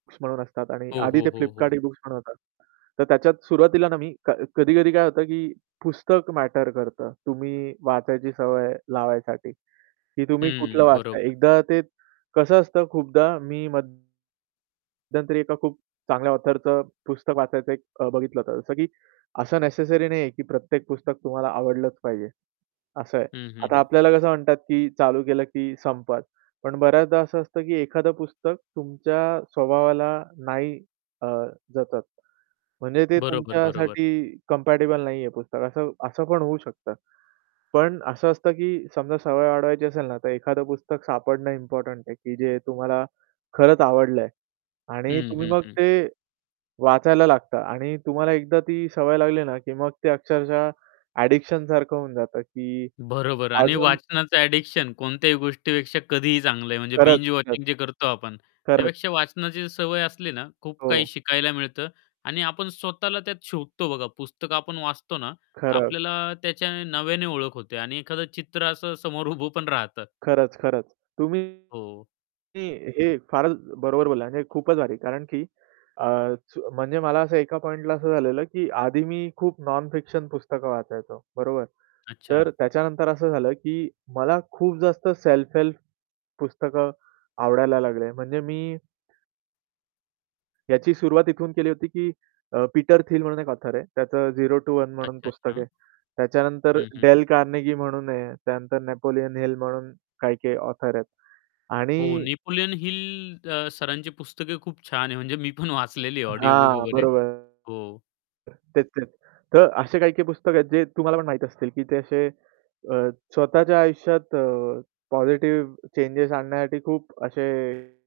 [unintelligible] असतात आणि हो, आधी हो, ते हो, Flipkart हो. ई-बुक्स म्हणून होता. तर त्याच्यात सुरुवातीला ना मी क कधी-कधी काय होतं, की पुस्तक मॅटर करतं. तुम्ही वाचायची सवय लावायसाठी की तुम्ही कुठलं हं, वाचताय? बरोबर. एकदा ते कसं असतं खूपदा मी मध्यंतरी एका खूप चांगल्या ऑथरचं पुस्तक वाचायचं एक अ, बघितलं होतं. जसं की असं नेसेसरी नाही आहे, की प्रत्येक पुस्तक तुम्हाला आवडलंच पाहिजे. असं आहे. हं, हं, आता हं. आपल्याला कसं म्हणतात, की चालू केलं की संपत. पण बऱ्याचदा असं असतं की एखादं पुस्तक तुमच्या स्वभावाला नाही अ, जतत. म्हणजे ते बरोबर, बरोबर. तुमच्यासाठी कंपॅटिबल नाहीये पुस्तक. असं असं पण होऊ शकतं. पण असं असतं, की समजा सवय वाढवायची असेल ना, तर एखादं पुस्तक सापडणं इम्पोर्टंट आहे, की जे तुम्हाला खरंच आवडलं आहे. आणि हं, तुम्ही हं, मग हं. ते वाचायला लागता आणि तुम्हाला एकदा ती सवय लागली ना की मग ते अक्षरशः ॲडिक्शनसारखं होऊन जातं, की बरोबर. आणि अजून वाचनाचं ॲडिक्शन कोणत्याही गोष्टीपेक्षा कधीही चांगलं आहे, म्हणजे खरंच, बिंज खरंच. वॉचिंग जे करतो आपण, खरंच. त्यापेक्षा वाचनाची सवय असली ना, खूप काही हो. शिकायला मिळतं आणि आपण स्वतःला त्यात शोधतो बघा. पुस्तक आपण वाचतो ना, तर खरं. आपल्याला त्याच्या नव्याने ओळख होते आणि एखादं चित्र असं समोर उभं पण राहतं. खरंच, खरंच. तुम्ही हो. हे फारच बरोबर बोलला म्हणजे खूपच भारी. कारण की अ, सु म्हणजे मला असं एका पॉइंटला असं झालेलं की आधी मी खूप नॉन-फिक्शन पुस्तकं वाचायचो. बरोबर. अच्छा. तर त्याच्यानंतर असं झालं, की मला खूप जास्त सेल्फ-हेल्प पुस्तकं आवडायला लागले. म्हणजे मी याची सुरुवात इथून केली होती, की अ, पीटर थिल म्हणून एक ऑथर आहे. त्याचं झेरो टु वन म्हणून पुस्तक अच्छा-अच्छा. आहे. त्याच्यानंतर हं, हं, डेल हं. कार्नेगी म्हणून आहे. त्यानंतर नेपोलियन हिल म्हणून काही-काही ऑथर आहेत. हो, आणि नेपोलियन हिल अ, सरांची पुस्तके खूप छान आहे, म्हणजे मी पण वाचलेली आहे ऑडिओ बुक हां, वगैरे. बरोबर. हो. तेच-तेच. तर असे काही-काही पुस्तकं आहेत, जे तुम्हाला पण माहीत असतील की ते असे अ, स्वतःच्या आयुष्यात अ, पॉझिटिव्ह चेंजस आणण्यासाठी खूप असे